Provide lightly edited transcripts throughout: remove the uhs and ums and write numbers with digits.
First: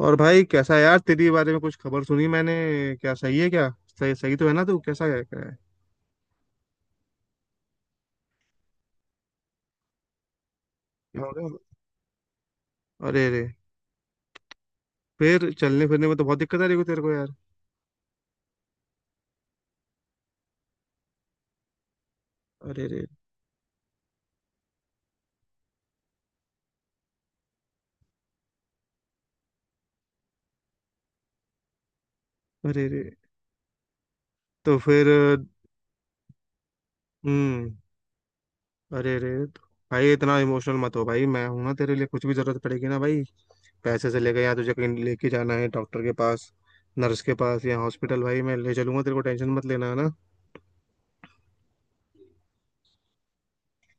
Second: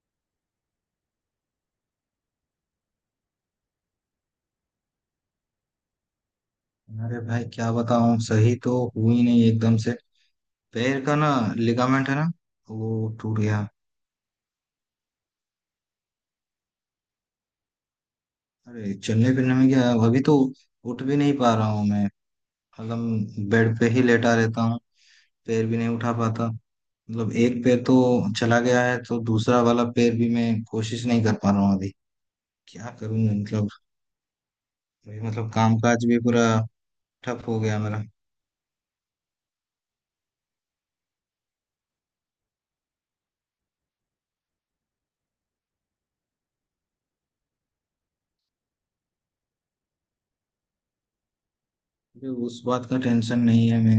और भाई कैसा है यार, तेरी बारे में कुछ खबर सुनी मैंने। क्या सही है क्या? सही सही तो है ना, तू कैसा है, क्या है? अरे भाई, क्या बताऊं। सही तो हुई नहीं एकदम से। पैर का क्या ना, हो गया? लिगामेंट है ना, वो अरे टूट रे। गया। फिर चलने फिरने में तो बहुत दिक्कत आ रही होगी तेरे को यार। अरे चलने फिरने में क्या, अभी तो उठ भी नहीं पा रहा हूँ मैं। अरे रे। मतलब बेड पे ही लेटा रहता हूँ। पैर भी नहीं उठा पाता। मतलब एक पैर तो चला गया है, तो दूसरा वाला पैर भी मैं कोशिश नहीं कर पा रहा हूँ अभी। अरे क्या रे, करूँ मतलब। तो फिर। अभी मतलब कामकाज भी पूरा ठप हो हम्म। गया मेरा। अरे रे, तो भाई इतना इमोशनल मत हो भाई, मैं हूं ना तेरे लिए, कुछ भी जरूरत पड़ेगी ना भाई, पैसे से लेके, यहाँ तुझे कहीं लेके जाना है डॉक्टर के पास, नर्स के पास या हॉस्पिटल, भाई मैं ले चलूंगा तेरे को, टेंशन मत लेना, है ना। अभी उस बात का टेंशन नहीं है। मैं,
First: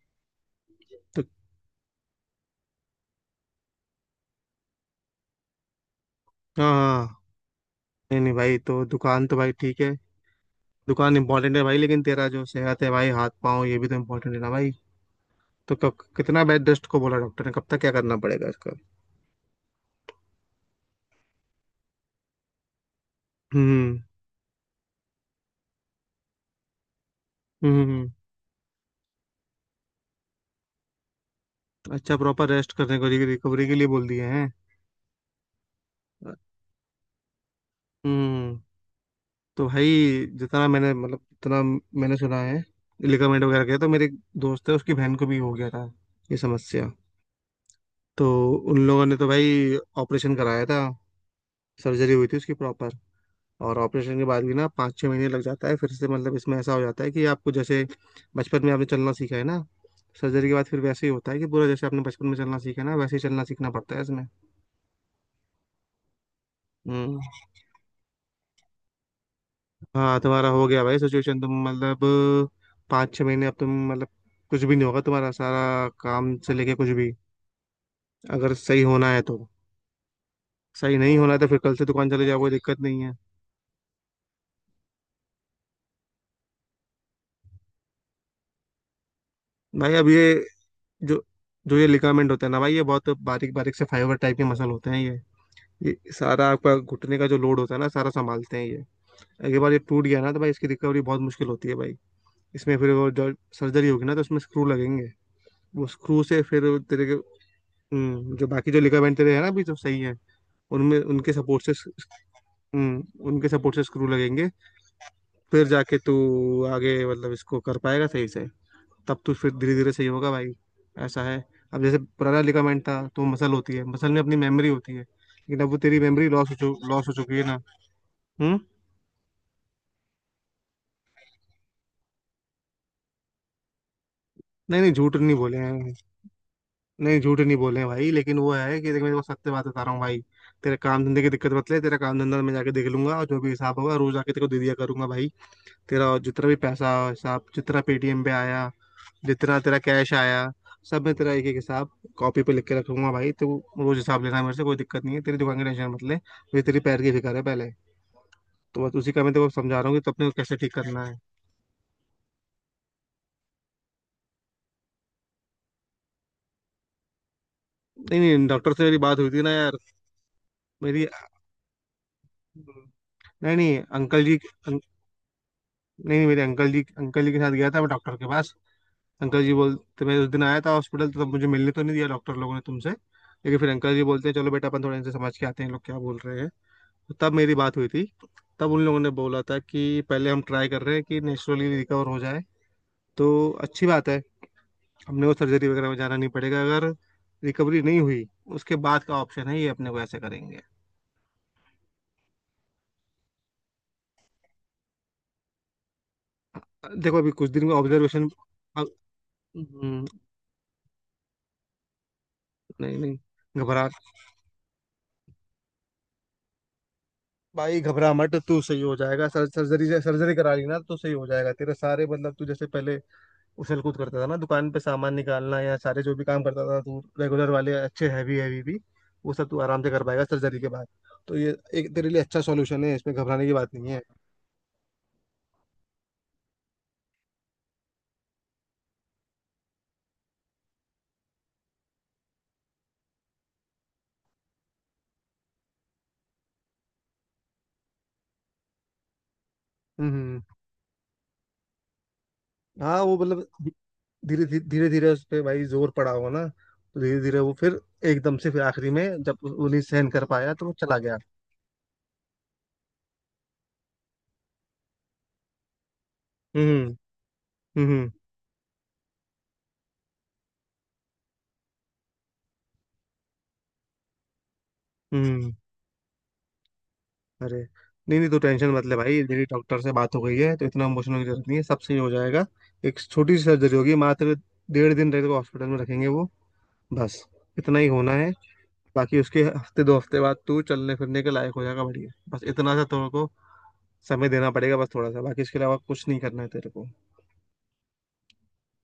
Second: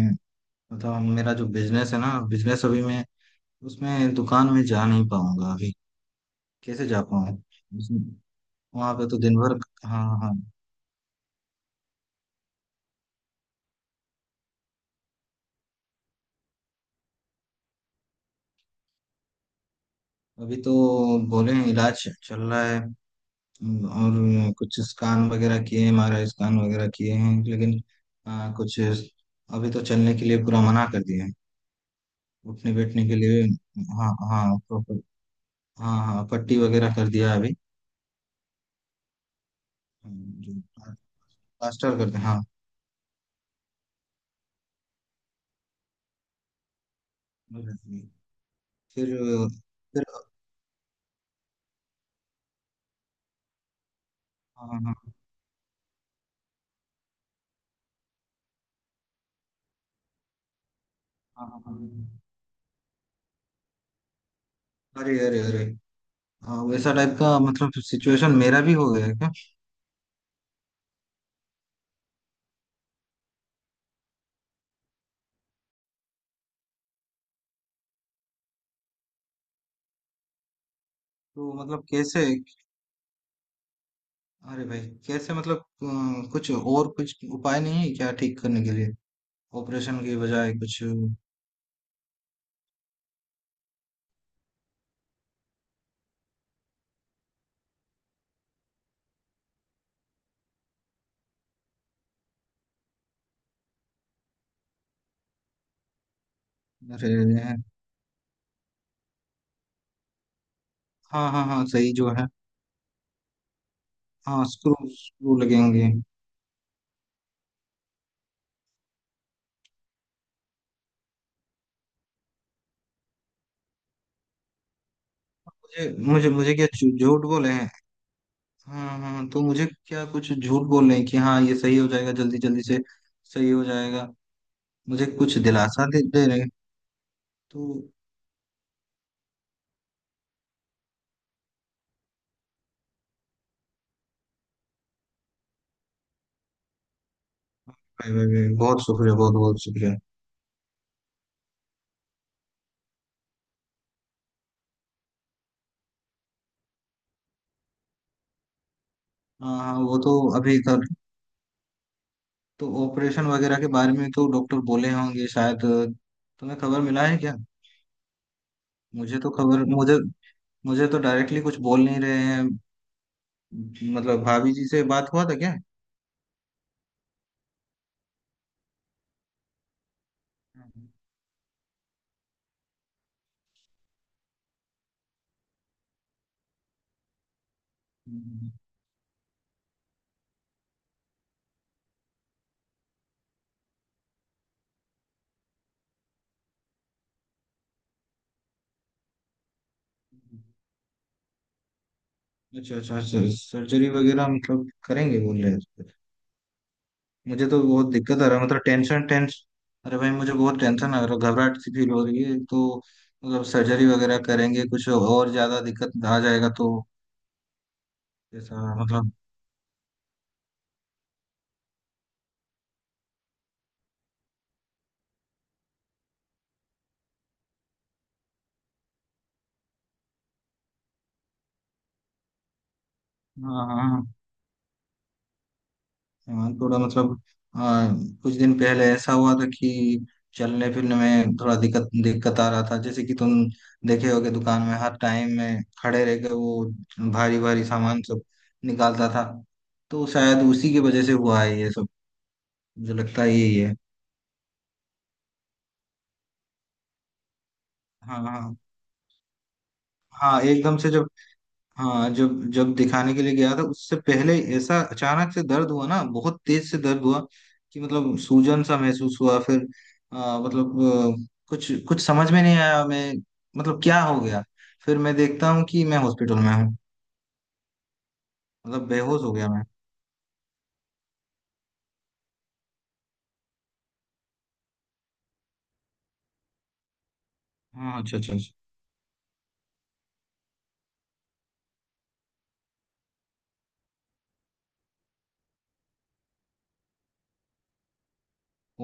मतलब तो मेरा जो बिजनेस है ना, बिजनेस अभी मैं उसमें दुकान में जा नहीं पाऊंगा अभी। हाँ कैसे जा हाँ, पाऊँ। नहीं नहीं भाई, तो वहां पे तो दुकान दिन तो भाई भर। ठीक है, हाँ हाँ। दुकान इंपॉर्टेंट है भाई, लेकिन तेरा जो सेहत है भाई, हाथ पाँव, ये भी तो इम्पोर्टेंट है ना भाई। तो कब, कितना बेड रेस्ट को बोला डॉक्टर ने, कब तक क्या करना पड़ेगा इसका? अभी तो बोले हैं, इलाज चल रहा है। हम्म और कुछ स्कैन वगैरह किए, एम आर आई स्कैन वगैरह किए हैं, लेकिन हम्म। हम्म। हम्म। कुछ अभी तो चलने के लिए पूरा मना कर दिया है। अच्छा, प्रॉपर रेस्ट उठने करने बैठने को के लिए। रिकवरी के लिए बोल हाँ दिए हैं। हाँ, प्रॉपर। हाँ हाँ, पट्टी वगैरह कर दिया है अभी हम्म। तो भाई जो। जितना मैंने मतलब जितना प्लास्टर कर मैंने दिया सुना हाँ। है, लिगामेंट वगैरह गया, तो मेरे दोस्त है, उसकी बहन को भी हो गया था ये समस्या, तो उन लोगों फिर ने तो भाई फिर। ऑपरेशन कराया था, सर्जरी हुई थी उसकी प्रॉपर। और ऑपरेशन के बाद भी ना हाँ पाँच छः हाँ महीने लग जाता है फिर से, मतलब इसमें ऐसा हो जाता है कि आपको जैसे बचपन में आपने चलना सीखा है ना, सर्जरी के बाद फिर वैसे ही होता है कि हाँ, हाँ पूरा जैसे आपने हाँ। बचपन में चलना सीखा है ना, वैसे ही चलना सीखना पड़ता है इसमें। अरे अरे अरे। हाँ, वैसा टाइप हम्म। का मतलब सिचुएशन मेरा भी हो गया है क्या? हाँ, तुम्हारा हो गया भाई सिचुएशन, तुम मतलब 5-6 महीने अब तुम मतलब कुछ भी नहीं होगा, तुम्हारा सारा काम से लेके कुछ भी, अगर सही होना है तो। सही नहीं होना है तो तो फिर कल मतलब से दुकान कैसे? चले जाओ, कोई दिक्कत नहीं है। अरे भाई, कैसे? मतलब कुछ और कुछ उपाय नहीं है क्या ठीक करने के लिए? भाई ऑपरेशन अब के ये बजाय कुछ? अरे। जो, जो ये लिगामेंट होता है ना भाई, ये बहुत बारीक बारीक से फाइबर टाइप के मसल होते हैं ये। ये सारा आपका घुटने का जो लोड होता है ना, सारा संभालते हैं ये। अगली बार ये टूट गया ना, तो भाई इसकी रिकवरी बहुत मुश्किल होती है भाई। इसमें फिर वो जो सर्जरी होगी ना, तो उसमें स्क्रू लगेंगे। वो स्क्रू से फिर तेरे के, जो बाकी जो लिगामेंट तेरे है ना अभी जो सही है, उनमें हाँ उनके हाँ हाँ, सपोर्ट से, सही जो है। उनके सपोर्ट से स्क्रू हाँ, लगेंगे। स्क्रू स्क्रू फिर लगेंगे। जाके तू आगे मतलब इसको कर पाएगा सही से। तब तू फिर धीरे धीरे सही होगा भाई। ऐसा है, अब जैसे पुराना लिगामेंट था, तो मसल होती है, मसल में अपनी मेमोरी होती है, लेकिन अब वो मुझे तेरी मेमोरी मुझे लॉस मुझे हो क्या चु लॉस हो झूठ चुकी है बोले ना। हैं? हम्म? हाँ हाँ, तो मुझे क्या कुछ झूठ बोल रहे हैं कि हाँ ये सही हो जाएगा जल्दी जल्दी से? सही हो जाएगा। नहीं नहीं, मुझे झूठ नहीं कुछ बोले दिलासा हैं। दे रहे हैं नहीं, झूठ नहीं तो? बोले हैं भाई, लेकिन वो है कि देख, मैं तेरे को सत्य बात बता रहा हूँ भाई। तेरे काम धंधे की दिक्कत मत ले, तेरा काम धंधा मैं जाके देख लूंगा, और जो भी हिसाब होगा रोज आके तेरे को दे दिया करूंगा भाई। तेरा जितना भी पैसा हिसाब, जितना भाई पेटीएम भाई पे भाई, आया, बहुत शुक्रिया, बहुत जितना बहुत तेरा शुक्रिया। कैश आया, सब मैं तेरा एक एक हिसाब कॉपी पे लिख के रखूंगा भाई। तो रोज हिसाब लेना मेरे से, कोई दिक्कत नहीं है। तेरी दुकान की टेंशन मत ले, मुझे तेरी पैर की फिक्र है पहले। तो बस उसी का मैं तेरे को हाँ हाँ, समझा रहा हूँ वो कि तो तो अपने को कैसे अभी ठीक कर। करना है। तो ऑपरेशन वगैरह के बारे में तो डॉक्टर बोले होंगे शायद, तुम्हें खबर मिला है क्या? नहीं नहीं, डॉक्टर से मेरी बात हुई थी ना यार। मुझे मुझे तो मेरी, डायरेक्टली कुछ बोल नहीं रहे हैं। नहीं नहीं, अंकल मतलब जी, भाभी जी से बात हुआ था क्या? नहीं, मेरे अंकल जी, अंकल जी के साथ गया था मैं डॉक्टर के पास। अंकल जी बोलते, मैं उस दिन आया था हॉस्पिटल, तो तब मुझे मिलने तो नहीं दिया डॉक्टर लोगों ने तुमसे, लेकिन फिर अंकल जी बोलते हैं चलो बेटा अपन थोड़ा इनसे समझ के आते हैं ये लोग क्या बोल रहे हैं। तो तब मेरी बात हुई थी। तब उन लोगों ने बोला था कि पहले हम ट्राई कर रहे हैं कि नेचुरली रिकवर हो जाए, तो अच्छी बात है, हमने वो सर्जरी वगैरह में जाना नहीं पड़ेगा। अगर रिकवरी नहीं हुई, उसके बाद का ऑप्शन है ये, अपने को ऐसे करेंगे। अच्छा अच्छा, सर्जरी वगैरह मतलब करेंगे बोल रहे हैं? देखो अभी मुझे कुछ तो दिन में बहुत दिक्कत आ ऑब्जर्वेशन। रहा है, मतलब टेंशन, टेंस। अरे भाई, नहीं मुझे बहुत टेंशन आ रहा है, घबराहट सी फील हो रही है तो। नहीं। मतलब सर्जरी घबरा, वगैरह करेंगे, कुछ और ज्यादा दिक्कत आ जाएगा तो? भाई घबरा मत तू, ऐसा सही हो मतलब। जाएगा। सर्जरी से, सर्जरी करा ली ना, तो सही हो जाएगा। तेरे सारे मतलब तू जैसे पहले उछल कूद करता था ना दुकान पे, सामान निकालना या सारे जो भी काम करता था तू रेगुलर वाले, अच्छे हैवी हैवी भी, वो सब तू आराम से कर पाएगा सर्जरी के बाद। तो ये एक तेरे लिए अच्छा सॉल्यूशन है, इसमें घबराने की हाँ बात हाँ नहीं है। हाँ। हाँ, थोड़ा मतलब। हाँ, कुछ दिन पहले ऐसा हुआ था कि चलने फिरने में थोड़ा दिक्कत दिक्कत आ रहा था, जैसे कि तुम देखे होगे, दुकान में हर टाइम में खड़े रह के वो भारी भारी सामान सब निकालता था। तो हम्म। शायद उसी की वजह से हुआ है ये सब। मुझे हाँ, वो लगता है मतलब यही है। धीरे धीरे उस पर भाई जोर पड़ा हो ना, तो धीरे धीरे वो फिर हाँ एकदम से हाँ फिर आखिरी में जब उन्हें सहन कर हाँ, पाया तो वो एकदम से चला जब। गया। हाँ, जब जब दिखाने के लिए गया था, उससे पहले ऐसा अचानक से दर्द हुआ ना, बहुत तेज से हम्म। दर्द हुआ कि हम्म। मतलब सूजन सा महसूस हुआ फिर। मतलब कुछ कुछ समझ में नहीं आया मैं, मतलब क्या हो गया। फिर मैं देखता हम्म। हूँ कि मैं हॉस्पिटल में हूँ, अरे, नहीं नहीं, तो टेंशन मत मतलब ले भाई, बेहोश हो मेरी गया मैं। डॉक्टर से बात हो गई है, तो इतना इमोशनल होने की जरूरत नहीं है, सब सही हो जाएगा। एक छोटी सी सर्जरी होगी मात्र। 1.5 दिन तेरे को हॉस्पिटल में रखेंगे वो, बस इतना ही हाँ, होना अच्छा है। अच्छा अच्छा। बाकी उसके हफ्ते 2 हफ्ते बाद तू चलने फिरने के लायक हो जाएगा, बढ़िया। बस इतना सा तेरे को समय देना पड़ेगा, बस थोड़ा सा, बाकी इसके अलावा कुछ नहीं करना है तेरे को।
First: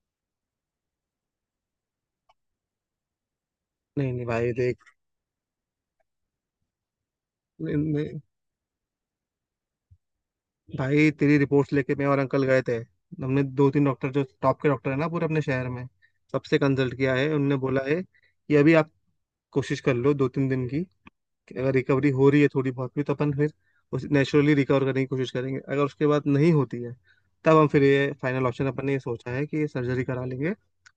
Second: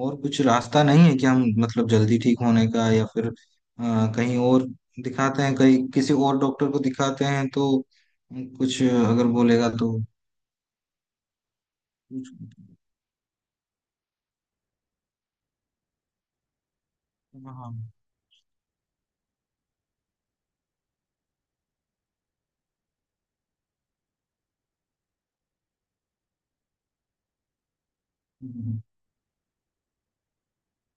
और कुछ रास्ता नहीं है कि हम मतलब जल्दी ठीक होने का, या फिर नहीं नहीं कहीं भाई, और देख, दिखाते हैं, कहीं किसी और डॉक्टर को दिखाते हैं तो नहीं, नहीं, कुछ अगर बोलेगा तो भाई तेरी रिपोर्ट्स लेके मैं और कुछ। अंकल गए थे। हमने दो तीन डॉक्टर जो टॉप के डॉक्टर है ना पूरे अपने शहर में, सबसे कंसल्ट किया है, उनने हाँ, बोला है कि अभी आप कोशिश कर लो 2-3 दिन की, कि अगर रिकवरी हो रही है थोड़ी बहुत भी तो अपन फिर उस नेचुरली रिकवर करने की कोशिश करेंगे। अगर उसके बाद नहीं होती है, तब हम फिर ये फाइनल ऑप्शन अपन ने ये सोचा है कि सर्जरी करा लेंगे,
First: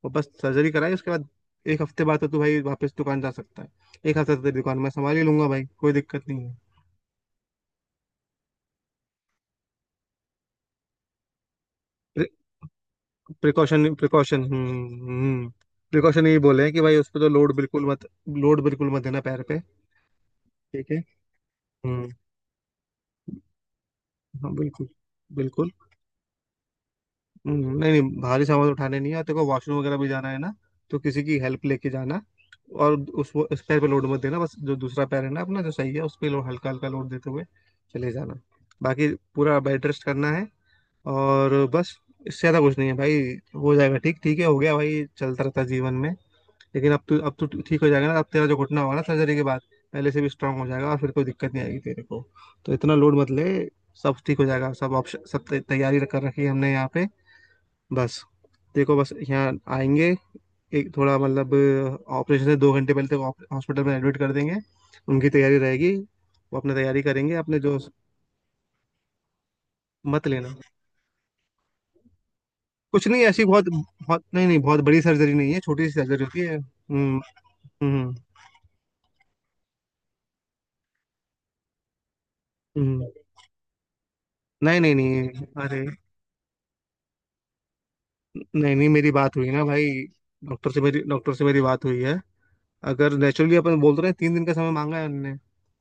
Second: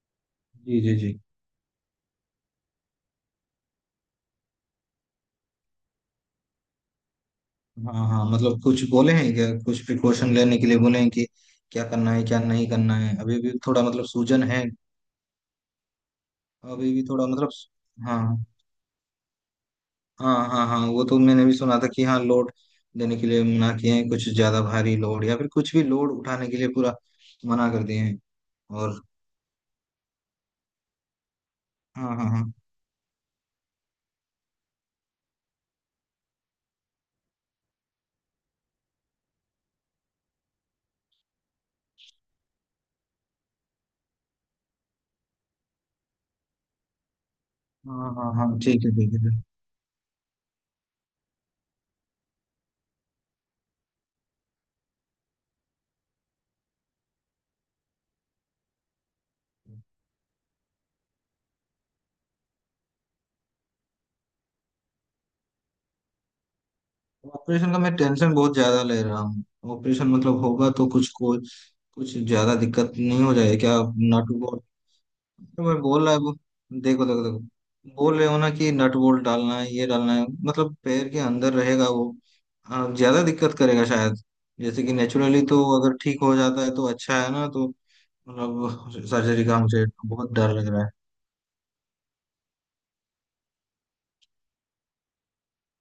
और बस सर्जरी जी कराई जी उसके जी। बाद, 1 हफ्ते बाद तो तू भाई वापस दुकान जा सकता है। 1 हफ्ते तो तेरी दुकान मैं संभाल ही लूंगा भाई, कोई दिक्कत नहीं है। हाँ हाँ, मतलब कुछ बोले हैं क्या, कुछ प्रिकॉशन लेने के लिए बोले हैं कि क्या करना है क्या नहीं करना है। अभी भी थोड़ा प्रिकॉशन, मतलब प्रिकॉशन। सूजन है। हम्म। प्रिकॉशन ये बोले हैं कि अभी भाई भी उस पर थोड़ा तो मतलब। लोड बिल्कुल मत, हाँ लोड बिल्कुल मत देना पैर पे। हाँ हाँ। हाँ ठीक है। वो तो मैंने भी सुना था कि हम्म। हाँ, लोड देने के लिए मना किए हैं, कुछ हाँ ज्यादा बिल्कुल, भारी लोड या फिर बिल्कुल। कुछ भी लोड उठाने के लिए पूरा मना कर नहीं दिए हैं। नहीं, भारी सामान उठाने और नहीं है, और तेरे को वॉशरूम वगैरह भी जाना है ना, तो किसी की हेल्प लेके हाँ जाना। हाँ हाँ, और उस पैर पे लोड मत देना, बस जो दूसरा पैर है ना अपना जो सही है उस पे हल्का हल्का लोड देते हुए चले जाना। बाकी पूरा बेड रेस्ट करना है, और बस इससे ज्यादा कुछ नहीं है भाई। हो जाएगा ठीक, ठीक है, हो गया भाई, चलता रहता है जीवन में। लेकिन अब तू, अब तू ठीक हो जाएगा हाँ ना, अब हाँ तेरा हाँ, जो घुटना ठीक है होगा ना ठीक है ठीक सर्जरी है। के बाद, पहले से भी स्ट्रांग हो जाएगा और फिर कोई दिक्कत नहीं आएगी तेरे को। तो इतना लोड मत ले, सब ठीक हो जाएगा। सब ऑप्शन, सब तैयारी कर रखी है हमने यहाँ पे, बस। देखो, बस यहाँ आएंगे, एक थोड़ा मतलब, ऑपरेशन से 2 घंटे पहले तक हॉस्पिटल में एडमिट कर देंगे, उनकी तैयारी रहेगी, वो अपने तैयारी करेंगे अपने ऑपरेशन जो। का मैं टेंशन बहुत ज्यादा ले रहा हूँ। ऑपरेशन मत मतलब लेना। होगा तो कुछ को कुछ ज्यादा दिक्कत कुछ नहीं नहीं हो ऐसी जाए बहुत क्या? बहुत, नाटू नहीं को, नहीं, बहुत बड़ी सर्जरी नहीं है, तो मैं छोटी सी बोल रहा है सर्जरी बोल। होती है। देखो हम्म। देखो देखो, हम्म। बोल रहे हो ना कि नट बोल्ट डालना है, ये डालना है, मतलब पैर के अंदर रहेगा वो। हम्म। ज्यादा दिक्कत करेगा शायद। नहीं जैसे कि नहीं नेचुरली नहीं। तो अरे, अगर ठीक हो जाता है तो अच्छा है ना तो। नहीं नहीं, मतलब मेरी बात सर्जरी हुई का ना मुझे भाई बहुत डर लग डॉक्टर से, रहा है। मेरी डॉक्टर से मेरी बात हुई है। अगर नेचुरली अपन बोल तो रहे हैं, 3 दिन का समय मांगा है उनने,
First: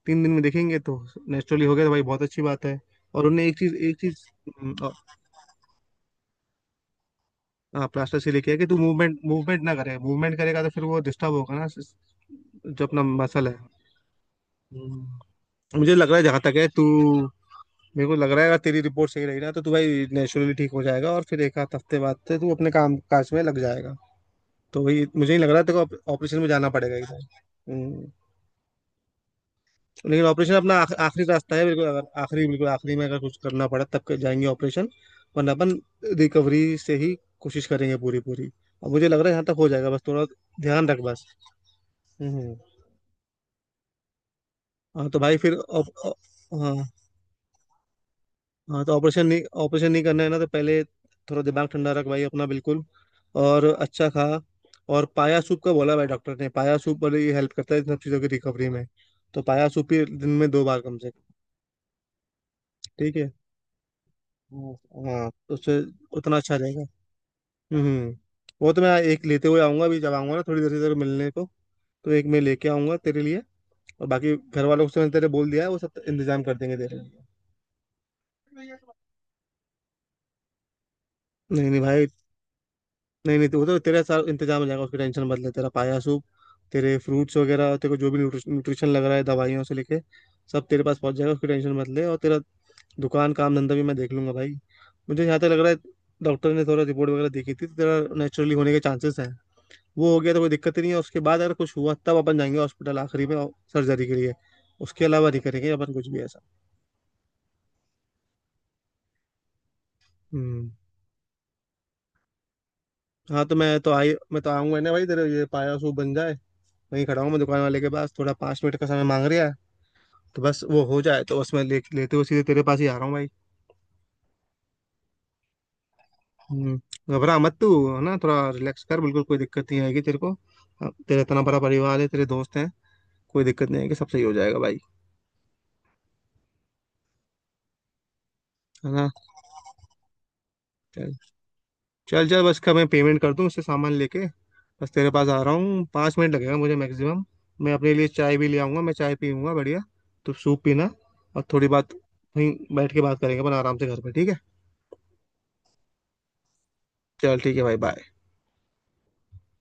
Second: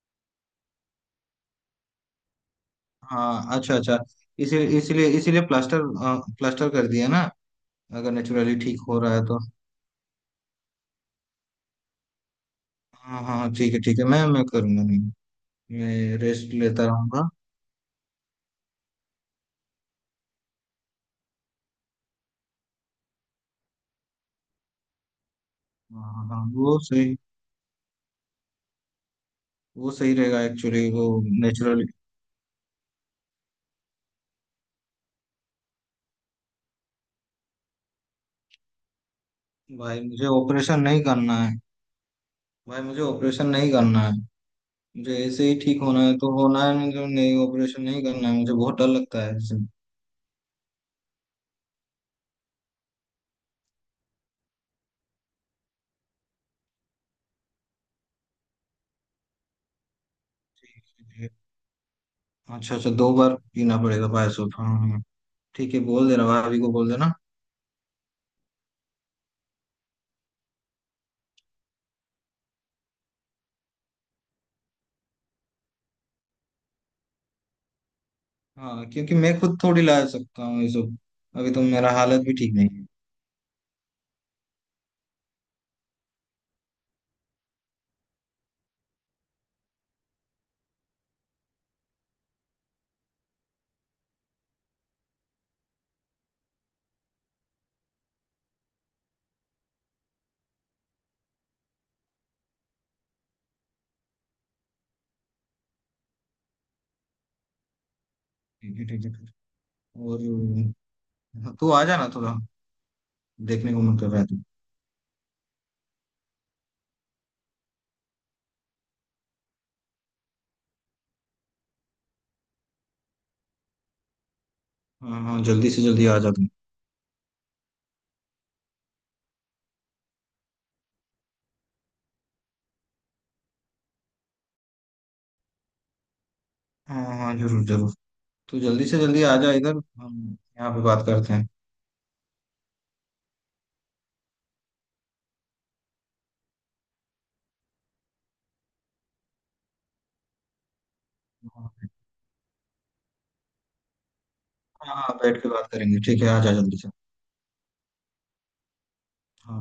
3 दिन में देखेंगे तो नेचुरली हो गया तो भाई बहुत अच्छी बात है। और उनने हाँ, एक चीज, अच्छा एक अच्छा। चीज, इसीलिए प्लास्टर कर दिया ना? हाँ, अगर प्लास्टर से लेके नेचुरली है कि तू ठीक हो रहा मूवमेंट है तो। मूवमेंट ना करे, मूवमेंट करेगा तो फिर वो डिस्टर्ब होगा ना, जो अपना हाँ हाँ मसल हाँ, है। ठीक है ठीक है, मैं करूँगा नहीं। हम्म। मुझे लग रहा मैं है जहाँ रेस्ट तक है, तू, लेता रहूंगा। मेरे को लग रहा है अगर तेरी रिपोर्ट सही रही ना तो तू भाई नेचुरली ठीक हो जाएगा, और फिर एक आध हफ्ते बाद से तू अपने काम काज में लग जाएगा। तो वही, मुझे नहीं लग रहा तेरे को हाँ हाँ ऑपरेशन हाँ, में जाना पड़ेगा, एकदम। हम्म। वो सही लेकिन रहेगा ऑपरेशन अपना एक्चुअली, वो आखिरी रास्ता है नेचुरल। बिल्कुल, अगर आखिरी बिल्कुल आखिरी में अगर कुछ करना पड़ा तब के जाएंगे ऑपरेशन, वरना अपन रिकवरी से ही कोशिश करेंगे पूरी पूरी। अब मुझे लग रहा है यहाँ तक हो जाएगा, बस भाई, थोड़ा मुझे ऑपरेशन ध्यान रख नहीं बस। करना है। हम्म। भाई, मुझे ऑपरेशन नहीं करना है। हाँ मुझे तो भाई ऐसे फिर ही ठीक होना है तो होना है, हाँ, मुझे नहीं, ऑपरेशन नहीं करना है, मुझे बहुत हाँ डर तो लगता ऑपरेशन है नहीं, इससे। ऑपरेशन नहीं करना है ना, तो पहले थोड़ा दिमाग ठंडा रख भाई अपना बिल्कुल, और अच्छा खा। और पाया सूप का बोला भाई डॉक्टर ने, पाया सूप वाले ये हेल्प करता है इन सब चीज़ों की रिकवरी में, तो पाया सूप ही दिन में 2 बार कम से कम। अच्छा अच्छा, दो ठीक है। बार पीना पड़ेगा पायसो, हाँ। हाँ हाँ। हाँ, तो ठीक उससे है, बोल देना उतना अच्छा भाभी को, रहेगा। बोल देना। हम्म। वो तो मैं एक लेते हुए आऊंगा अभी, जब आऊंगा ना थोड़ी देर से तेरे को मिलने को, तो एक मैं लेके आऊंगा तेरे लिए, और बाकी घर वालों से मैंने तेरे बोल दिया है, वो सब इंतजाम कर देंगे तेरे लिए। हाँ, क्योंकि मैं खुद थोड़ी ला सकता हूँ ये सब, अभी तो नहीं नहीं मेरा भाई, हालत भी ठीक नहीं है। नहीं नहीं, तो वो तो तेरा सारा इंतजाम हो जाएगा, उसकी टेंशन मत ले। तेरा पाया सूप, तेरे फ्रूट्स वगैरह, तेरे को जो भी न्यूट्रिशन लग रहा है दवाइयों से लेके, सब तेरे पास पहुंच जाएगा, उसकी टेंशन मत ले, और तेरा दुकान काम धंधा भी मैं देख लूंगा भाई। मुझे यहाँ तक लग रहा है, डॉक्टर ने थोड़ा रिपोर्ट वगैरह देखी थी तो तेरा नेचुरली होने के चांसेस हैं। वो हो गया तो कोई दिक्कत ही नहीं है। उसके बाद अगर कुछ हुआ तब अपन जाएंगे हॉस्पिटल आखिरी में, सर्जरी के लिए। उसके अलावा नहीं करेंगे अपन कुछ भी ऐसा। ठीक है ठीक है ठीक है। और हम्म। हाँ, तू आ जाना थोड़ा, हाँ तो देखने को मन कर रहा है मैं तू। तो आऊंगा ना भाई तेरे, ये पाया सूप बन जाए। वहीं खड़ा हूँ मैं दुकान वाले के पास, थोड़ा 5 मिनट का समय मांग रहा है, तो बस वो हो जाए, तो बस मैं लेते हुए सीधे तेरे पास ही आ रहा हूँ भाई। हाँ हाँ, जल्दी से जल्दी आ जा तू। हम्म, घबरा मत तू, है ना, थोड़ा रिलैक्स कर बिल्कुल, कोई दिक्कत नहीं आएगी तेरे को। अब तेरा इतना बड़ा परिवार है, तेरे दोस्त हैं, कोई दिक्कत नहीं आएगी, सब सही हो जाएगा भाई। हाँ हाँ, जरूर जरूर, तू जल्दी है से ना, जल्दी आ जा इधर। हम यहाँ पे बात चल। करते चल चल, बस का मैं पेमेंट कर दूँ, उससे सामान लेके बस तेरे पास आ रहा हूँ, 5 मिनट लगेगा मुझे मैक्सिमम। मैं अपने लिए चाय भी ले आऊँगा, मैं चाय पीऊँगा बढ़िया, तू सूप पीना, और थोड़ी हैं। बात वहीं बैठ के बात करेंगे अपन आराम से घर पे, ठीक है। हाँ हाँ, बैठ के बात करेंगे, ठीक है, आ जा जल्दी से। चल ठीक है भाई, बाय। हाँ।